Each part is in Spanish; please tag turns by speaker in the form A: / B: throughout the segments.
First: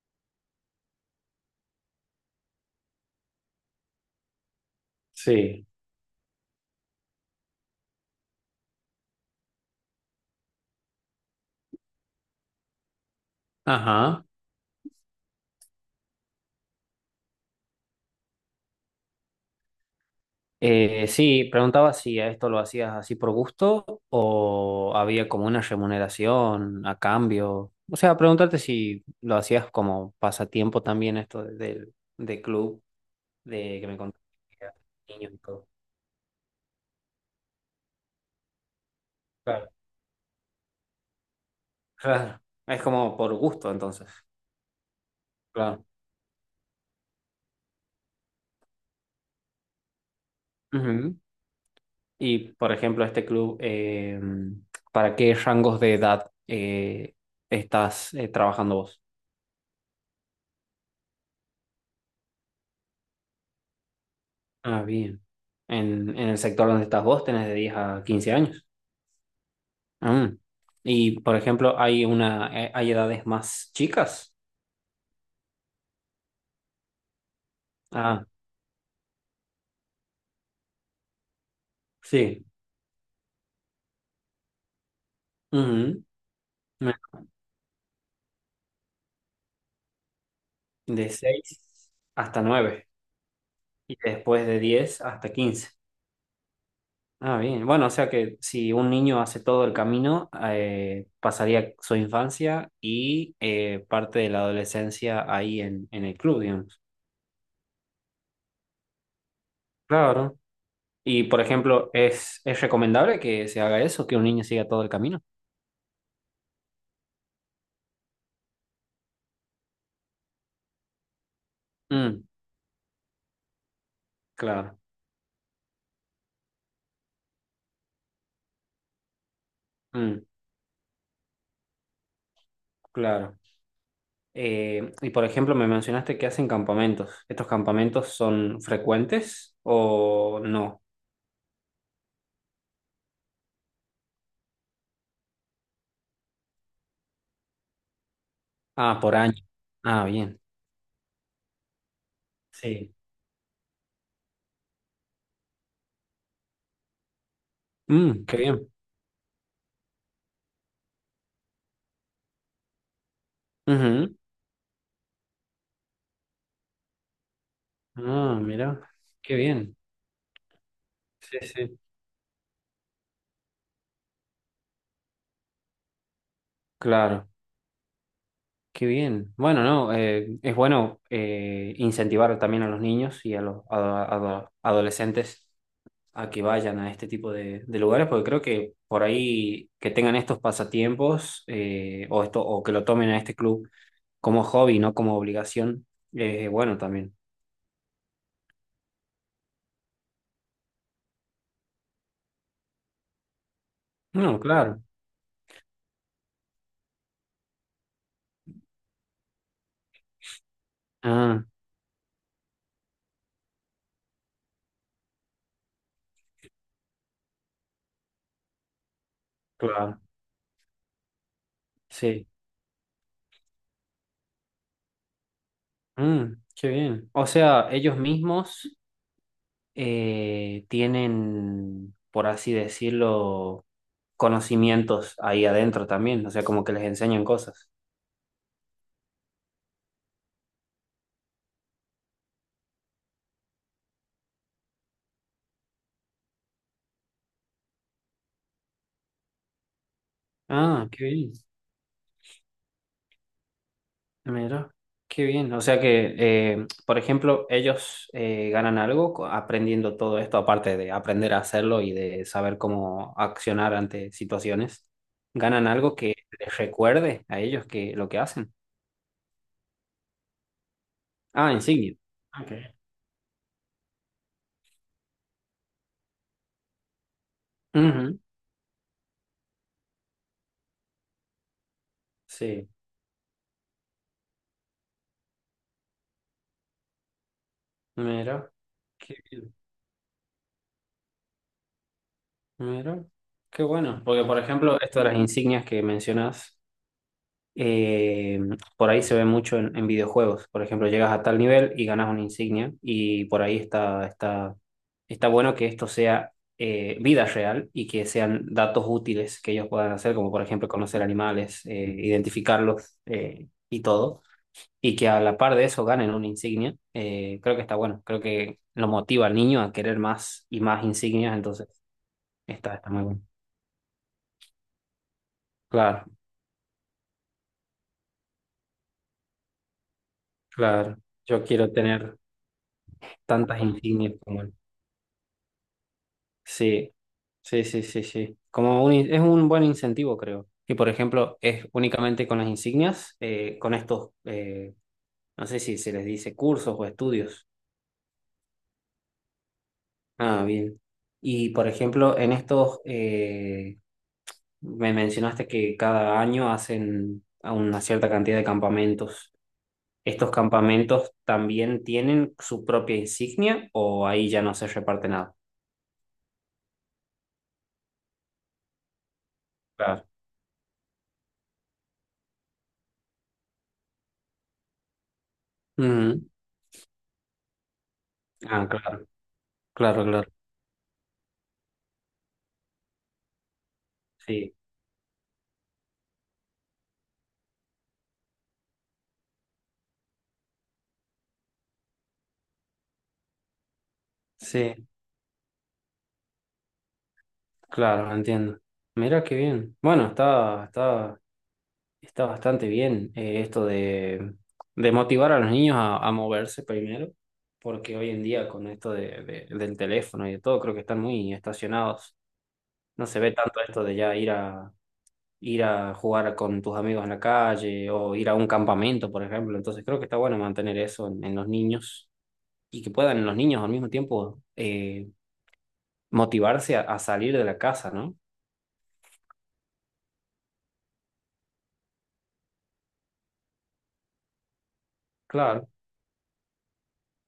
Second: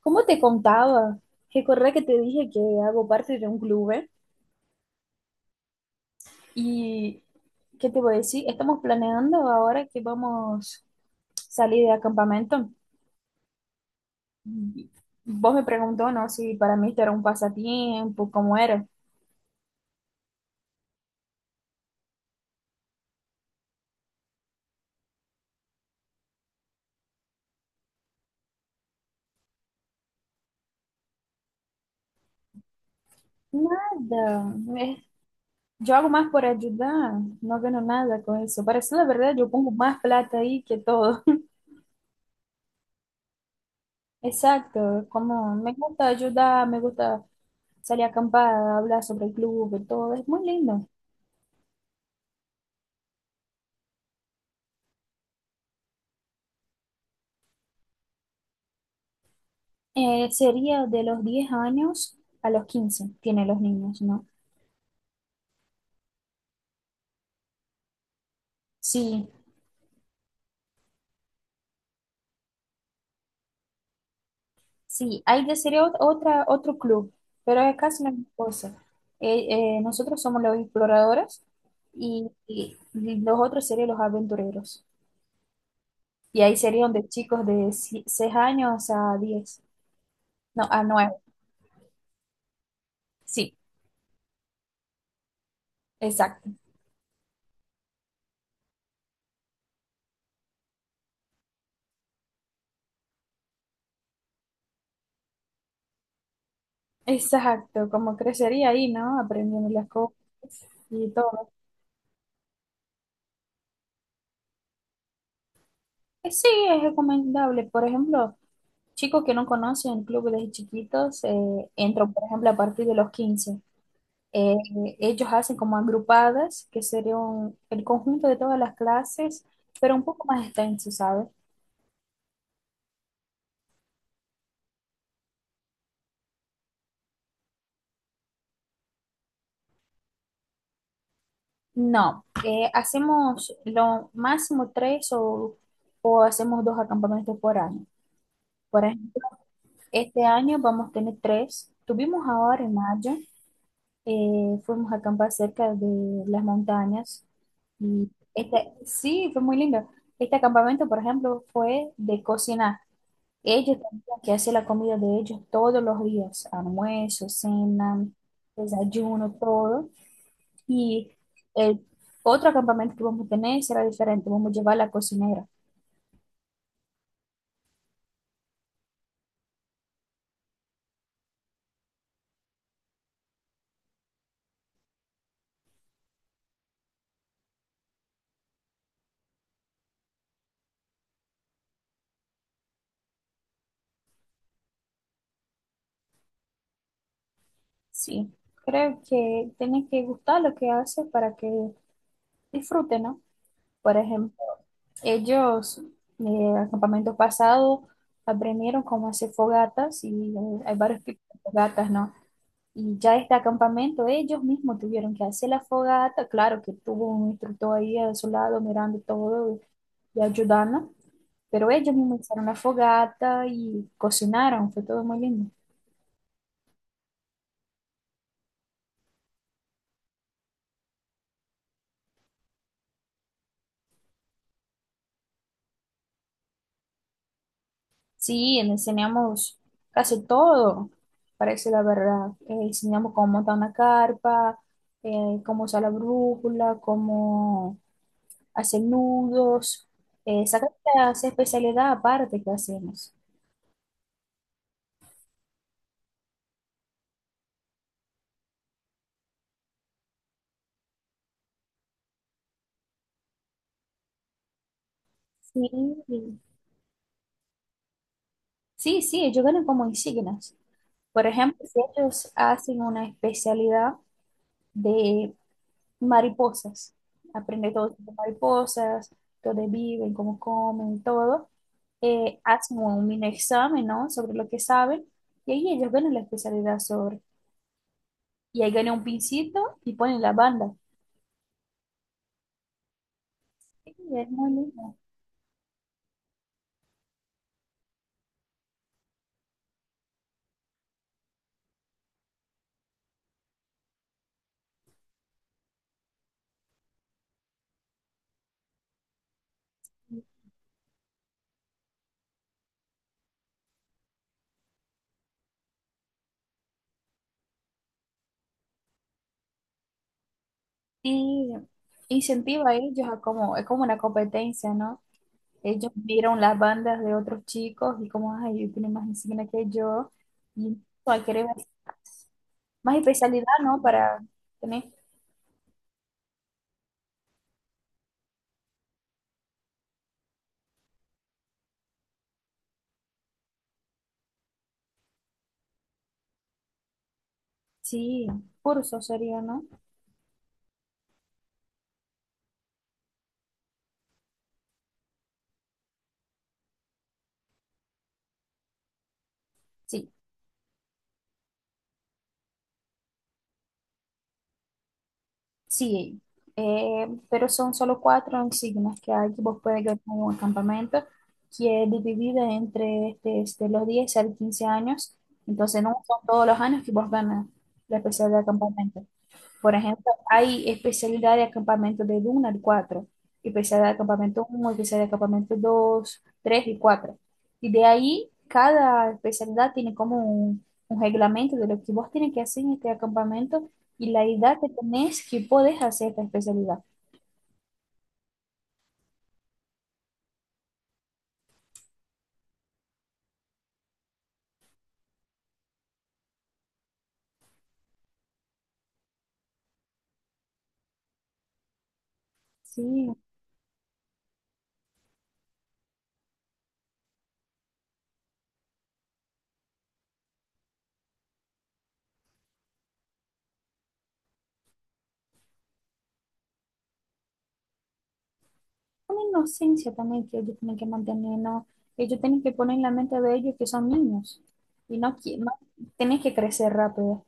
A: Como te contaba, recordé que te dije que hago parte de un club, ¿eh?
B: Sí,
A: Y, ¿qué te voy a decir? Estamos planeando ahora que vamos a salir de acampamento.
B: ajá.
A: Y vos me preguntó, ¿no? Si para mí esto era un pasatiempo, ¿cómo era?
B: Sí, preguntaba si a esto lo hacías así por gusto o había como una remuneración a cambio. O sea, preguntarte si lo hacías como pasatiempo también esto de- del de club, de que me contaste,
A: Nada.
B: que y todo.
A: Yo hago más por ayudar, no gano nada con eso. Para decir la verdad, yo
B: Claro.
A: pongo más plata ahí que todo.
B: Claro. Es como por gusto entonces.
A: Exacto, como me
B: Claro.
A: gusta ayudar, me gusta salir a acampar, hablar sobre el club y todo, es muy lindo.
B: Ujú. Y por ejemplo, este club, ¿para qué rangos de edad estás trabajando vos?
A: Sería de los 10 años a los 15 tienen los niños, ¿no?
B: Ah, bien. En el sector donde estás vos tenés de 10 a 15 años.
A: Sí,
B: Ah. Y, por ejemplo, hay edades más chicas.
A: sí, hay de sería otra, otro club, pero es casi la
B: Ah,
A: misma cosa. Nosotros somos los exploradores y,
B: sí.
A: los otros serían los aventureros.
B: Ujú.
A: Y ahí serían
B: Me-
A: de chicos de si, 6 años a 10, no, a
B: De
A: 9.
B: 6 hasta 9
A: Sí,
B: y después de 10 hasta 15.
A: exacto,
B: Ah, bien. Bueno, o sea que si un niño hace todo el camino, pasaría su infancia y parte de la adolescencia ahí en el club, digamos.
A: exacto, como crecería ahí, ¿no? Aprendiendo las cosas
B: Claro.
A: y
B: Y, por
A: todo.
B: ejemplo, ¿es recomendable que se haga eso, que un niño siga todo el camino?
A: Sí, es recomendable, por ejemplo. Chicos que no conocen club desde chiquitos entran, por
B: Mm,
A: ejemplo, a partir de los 15. Eh,
B: claro,
A: Ellos hacen como agrupadas, que sería el conjunto de todas las clases, pero un poco
B: mm,
A: más extenso, ¿sabes?
B: claro. Y, por ejemplo, me mencionaste que hacen campamentos. ¿Estos campamentos son frecuentes o no?
A: No, hacemos lo máximo tres o hacemos dos acampamentos por año. Por
B: Ah, por
A: ejemplo,
B: año. Ah,
A: este
B: bien.
A: año vamos a tener tres. Tuvimos ahora en
B: Sí.
A: mayo. Fuimos a acampar cerca de las montañas y
B: Mm, qué bien.
A: este, sí, fue muy lindo. Este acampamento, por ejemplo, fue de cocinar. Ellos
B: Ujú.
A: tenían que hacer la comida de ellos todos los días, almuerzo, cena,
B: Ah, mira,
A: desayuno,
B: qué bien.
A: todo. Y
B: Sí, sí.
A: el otro acampamento que vamos a tener será diferente, vamos a llevar la cocinera.
B: Claro, qué bien. Bueno, no, es bueno incentivar también a los niños y a los adolescentes a que vayan a este tipo de lugares, porque creo que por ahí que tengan estos pasatiempos o, o que lo tomen a este club como hobby, no como obligación, es bueno también.
A: Sí, creo que tienen que gustar lo que hace para que disfruten, ¿no? Por ejemplo.
B: No, claro.
A: Ellos, eh, el campamento pasado, aprendieron cómo hacer fogatas y hay varios tipos de
B: Ah,
A: fogatas, ¿no? Y ya este campamento, ellos mismos tuvieron que hacer la fogata. Claro que tuvo un instructor ahí a su lado mirando todo
B: claro.
A: y ayudando, pero ellos mismos
B: Sí.
A: hicieron la fogata y cocinaron, fue todo muy lindo.
B: Mm, qué bien. O sea, ellos mismos tienen, por así decirlo, conocimientos ahí adentro también, o sea, como que les enseñan cosas.
A: Sí, le enseñamos casi todo, parece la verdad. Enseñamos cómo montar una carpa, cómo usar la brújula, cómo hacer nudos, sacar
B: Ah, qué
A: esa
B: bien.
A: especialidad aparte que hacemos.
B: Mira, qué bien. O sea que, por ejemplo, ellos ganan algo aprendiendo todo esto, aparte de aprender a hacerlo y de saber cómo accionar ante situaciones. ¿Ganan algo que
A: Sí,
B: les recuerde a ellos que lo que hacen?
A: sí, sí, ellos ganan como insignias. Por
B: Ah,
A: ejemplo, si
B: insignia.
A: ellos
B: Okay.
A: hacen una especialidad de mariposas, aprende todo tipo de
B: Ujú,
A: mariposas, dónde viven, cómo comen, todo,
B: sí,
A: hacen un mini examen, ¿no? Sobre lo que saben, y ahí ellos ganan la especialidad sobre.
B: mira,
A: Y ahí ganan un
B: qué bien.
A: pincito y ponen la banda.
B: Mira, qué
A: Sí,
B: bueno. Porque,
A: es
B: por
A: muy
B: ejemplo,
A: lindo.
B: esto de las insignias que mencionas. eh, por ahí se ve mucho en videojuegos. Por ejemplo, llegas a tal nivel y ganas una insignia y por ahí está bueno que esto sea vida real y que sean datos útiles que ellos puedan hacer, como por ejemplo conocer animales, identificarlos y todo. Y que a la par de eso ganen una insignia, creo que está bueno. Creo que lo motiva al niño a querer más y más insignias,
A: Y
B: entonces
A: incentiva
B: está,
A: a
B: está muy
A: ellos a
B: bueno.
A: como, es como una competencia, ¿no? Ellos
B: Claro,
A: miran las bandas de otros chicos y como, ay, él tiene más insignia que yo. Y
B: claro.
A: hay
B: Yo
A: querer más,
B: quiero tener
A: más especialidad,
B: tantas
A: ¿no?
B: insignias
A: Para
B: como él.
A: tener,
B: Sí, sí, sí, sí, sí. Como Es un buen incentivo, creo. Y por ejemplo, es únicamente con las insignias, con estos, no sé si se les dice cursos o estudios.
A: sí, curso sería, ¿no?
B: Ah, bien. Y por ejemplo, me mencionaste que cada año hacen a una cierta cantidad de campamentos.
A: Sí,
B: ¿Estos campamentos también tienen su propia insignia o ahí ya no se reparte nada?
A: sí. Pero son solo 4 insignias que hay que vos puedes ganar
B: Claro.
A: en un campamento, que es dividida entre este, los 10 al 15 años. Entonces no son
B: Ujú.
A: todos los años que vos ganas la especialidad de
B: Ah, claro,
A: campamento. Por
B: claro,
A: ejemplo,
B: claro.
A: hay especialidad de acampamento de 1 al 4, especialidad de acampamento
B: Sí,
A: 1, especialidad de acampamento 2, 3 y 4. Y de ahí, cada especialidad tiene como un reglamento de lo que vos tenés que hacer en este acampamento y la edad que
B: sí.
A: tenés que podés hacer esta especialidad.
B: Claro, entiendo. Mira qué bien. Bueno, está, está bastante bien esto de motivar a los niños a moverse primero, porque hoy en día con esto del teléfono y de todo, creo que están muy estacionados. No
A: Sí,
B: se ve tanto esto de ya ir a jugar con tus amigos en la calle o ir a un campamento, por ejemplo. Entonces creo que está bueno mantener eso en los niños y que puedan los niños al mismo tiempo motivarse a salir de la casa, ¿no?
A: una inocencia también que ellos tienen que mantener, ¿no? Ellos tienen que poner en la mente de ellos que son niños y no, que no
B: Claro.
A: tenés que crecer rápido.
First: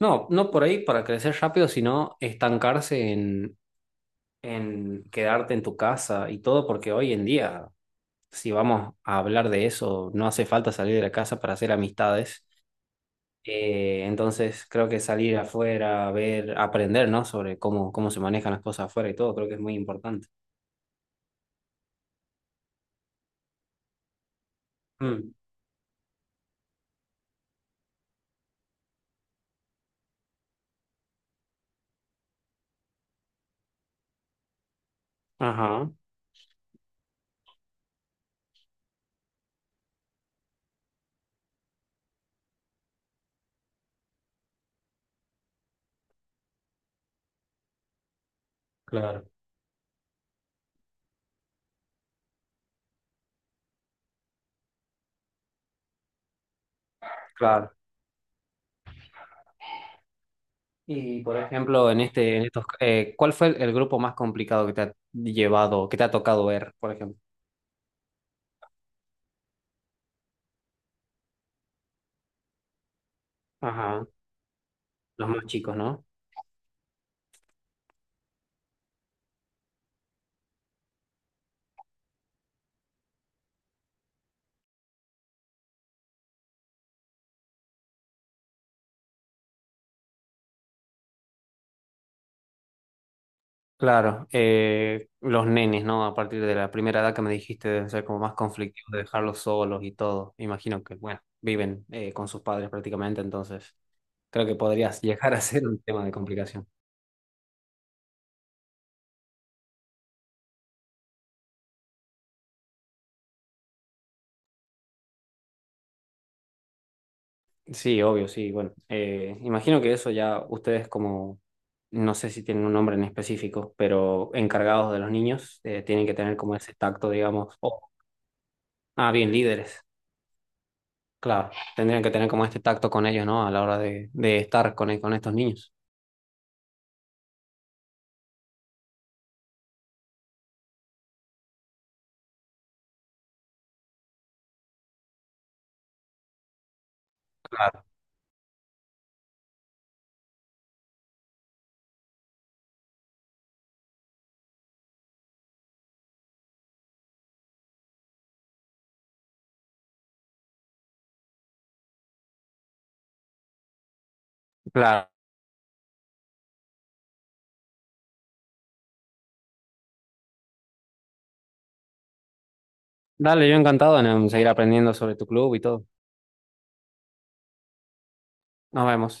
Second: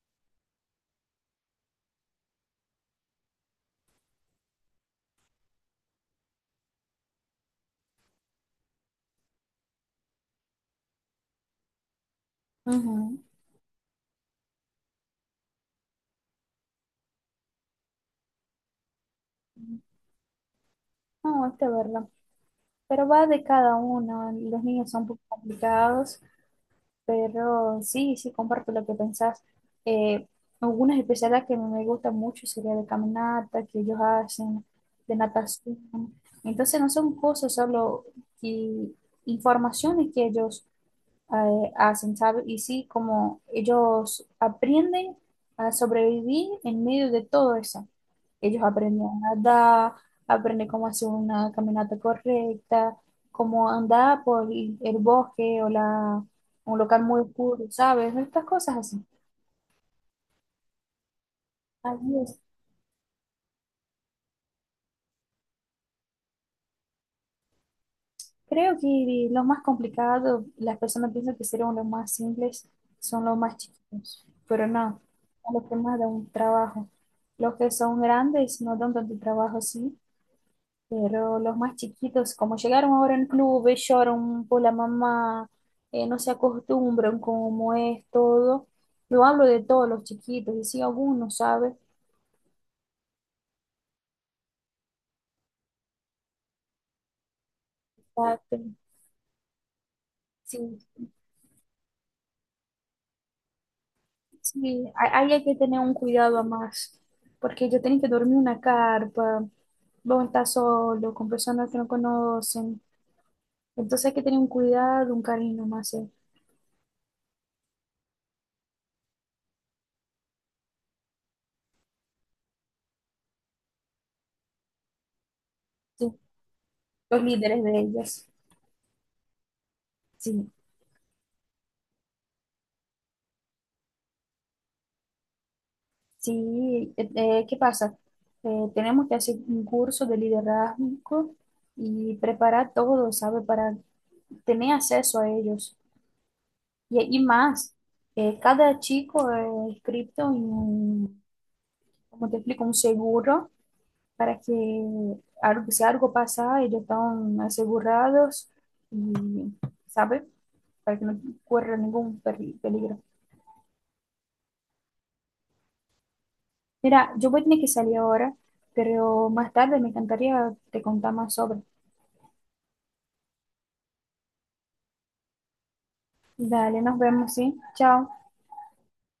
B: No, no por ahí para crecer rápido, sino estancarse en quedarte en tu casa y todo, porque hoy en día, si vamos a hablar de eso, no hace falta salir de la casa para hacer amistades.
A: Ujú.
B: Entonces, creo que salir afuera, ver, aprender, ¿no? Sobre cómo, cómo se manejan las cosas afuera y todo, creo que es muy importante.
A: No, esta es verdad. Pero va de cada uno. Los niños son un poco
B: Mm,
A: complicados, pero sí, sí, comparto lo que pensás. Eh, Algunas especialidades que me gustan mucho sería de caminata, que ellos hacen, de natación.
B: ajá,
A: Entonces no son cosas solo que- informaciones que ellos hacen, ¿sabes? Y sí, como ellos aprenden a sobrevivir en medio de todo eso. Ellos aprenden
B: claro,
A: a nadar, aprenden cómo hacer una caminata correcta, cómo andar por el bosque o la, un local muy oscuro,
B: claro.
A: ¿sabes? Estas cosas así.
B: Y, por ejemplo, en
A: Así
B: este,
A: es.
B: en estos, ¿cuál fue el grupo más complicado que te ha llevado, que te ha tocado ver, por ejemplo?
A: Creo que lo más complicado, las personas piensan que serían los más simples, son los más
B: Ajá,
A: chiquitos, pero no,
B: los más
A: son los que
B: chicos,
A: más
B: ¿no?
A: dan un trabajo. Los que son grandes no dan tanto trabajo así, pero los más chiquitos, como llegaron ahora en clubes lloran por la mamá, no se acostumbran como es todo. Yo hablo de todos los chiquitos, y si alguno sabe,
B: Claro, los nenes, ¿no? A partir de la primera edad que me dijiste deben ser como más
A: ah,
B: conflictivos de dejarlos solos y todo. Me
A: sí,
B: imagino que, bueno, viven con sus padres prácticamente, entonces creo que
A: sí,
B: podrías
A: ahí
B: llegar a
A: hay que
B: ser
A: tener
B: un
A: un
B: tema de
A: cuidado
B: complicación.
A: más, porque yo tengo que dormir en una carpa, vos estás solo, con personas que no conocen, entonces hay que tener un cuidado, un cariño más,
B: Sí, obvio, sí, bueno. Imagino que eso ya ustedes como, no sé si tienen un nombre en específico, pero encargados de los niños, tienen
A: sí,
B: que tener como ese tacto,
A: los
B: digamos.
A: líderes de ellas,
B: Ah, bien, líderes,
A: sí.
B: claro. Tendrían que tener como este tacto con ellos, ¿no? A la hora de estar con estos niños.
A: Sí, ¿qué pasa? Tenemos que hacer un curso de liderazgo y preparar todo, ¿sabe? Para tener acceso a ellos. Y más,
B: Claro,
A: cada chico es inscrito en un, como te explico, un seguro para que algo, si algo pasa, ellos están asegurados y, ¿sabe? Para que no corra ningún peligro.
B: claro.
A: Mira, yo voy a tener que salir ahora, pero más tarde me encantaría te contar más sobre.
B: Dale, yo encantado en seguir aprendiendo sobre tu club y todo.
A: Dale, nos vemos, ¿sí? Chao.
B: Nos vemos.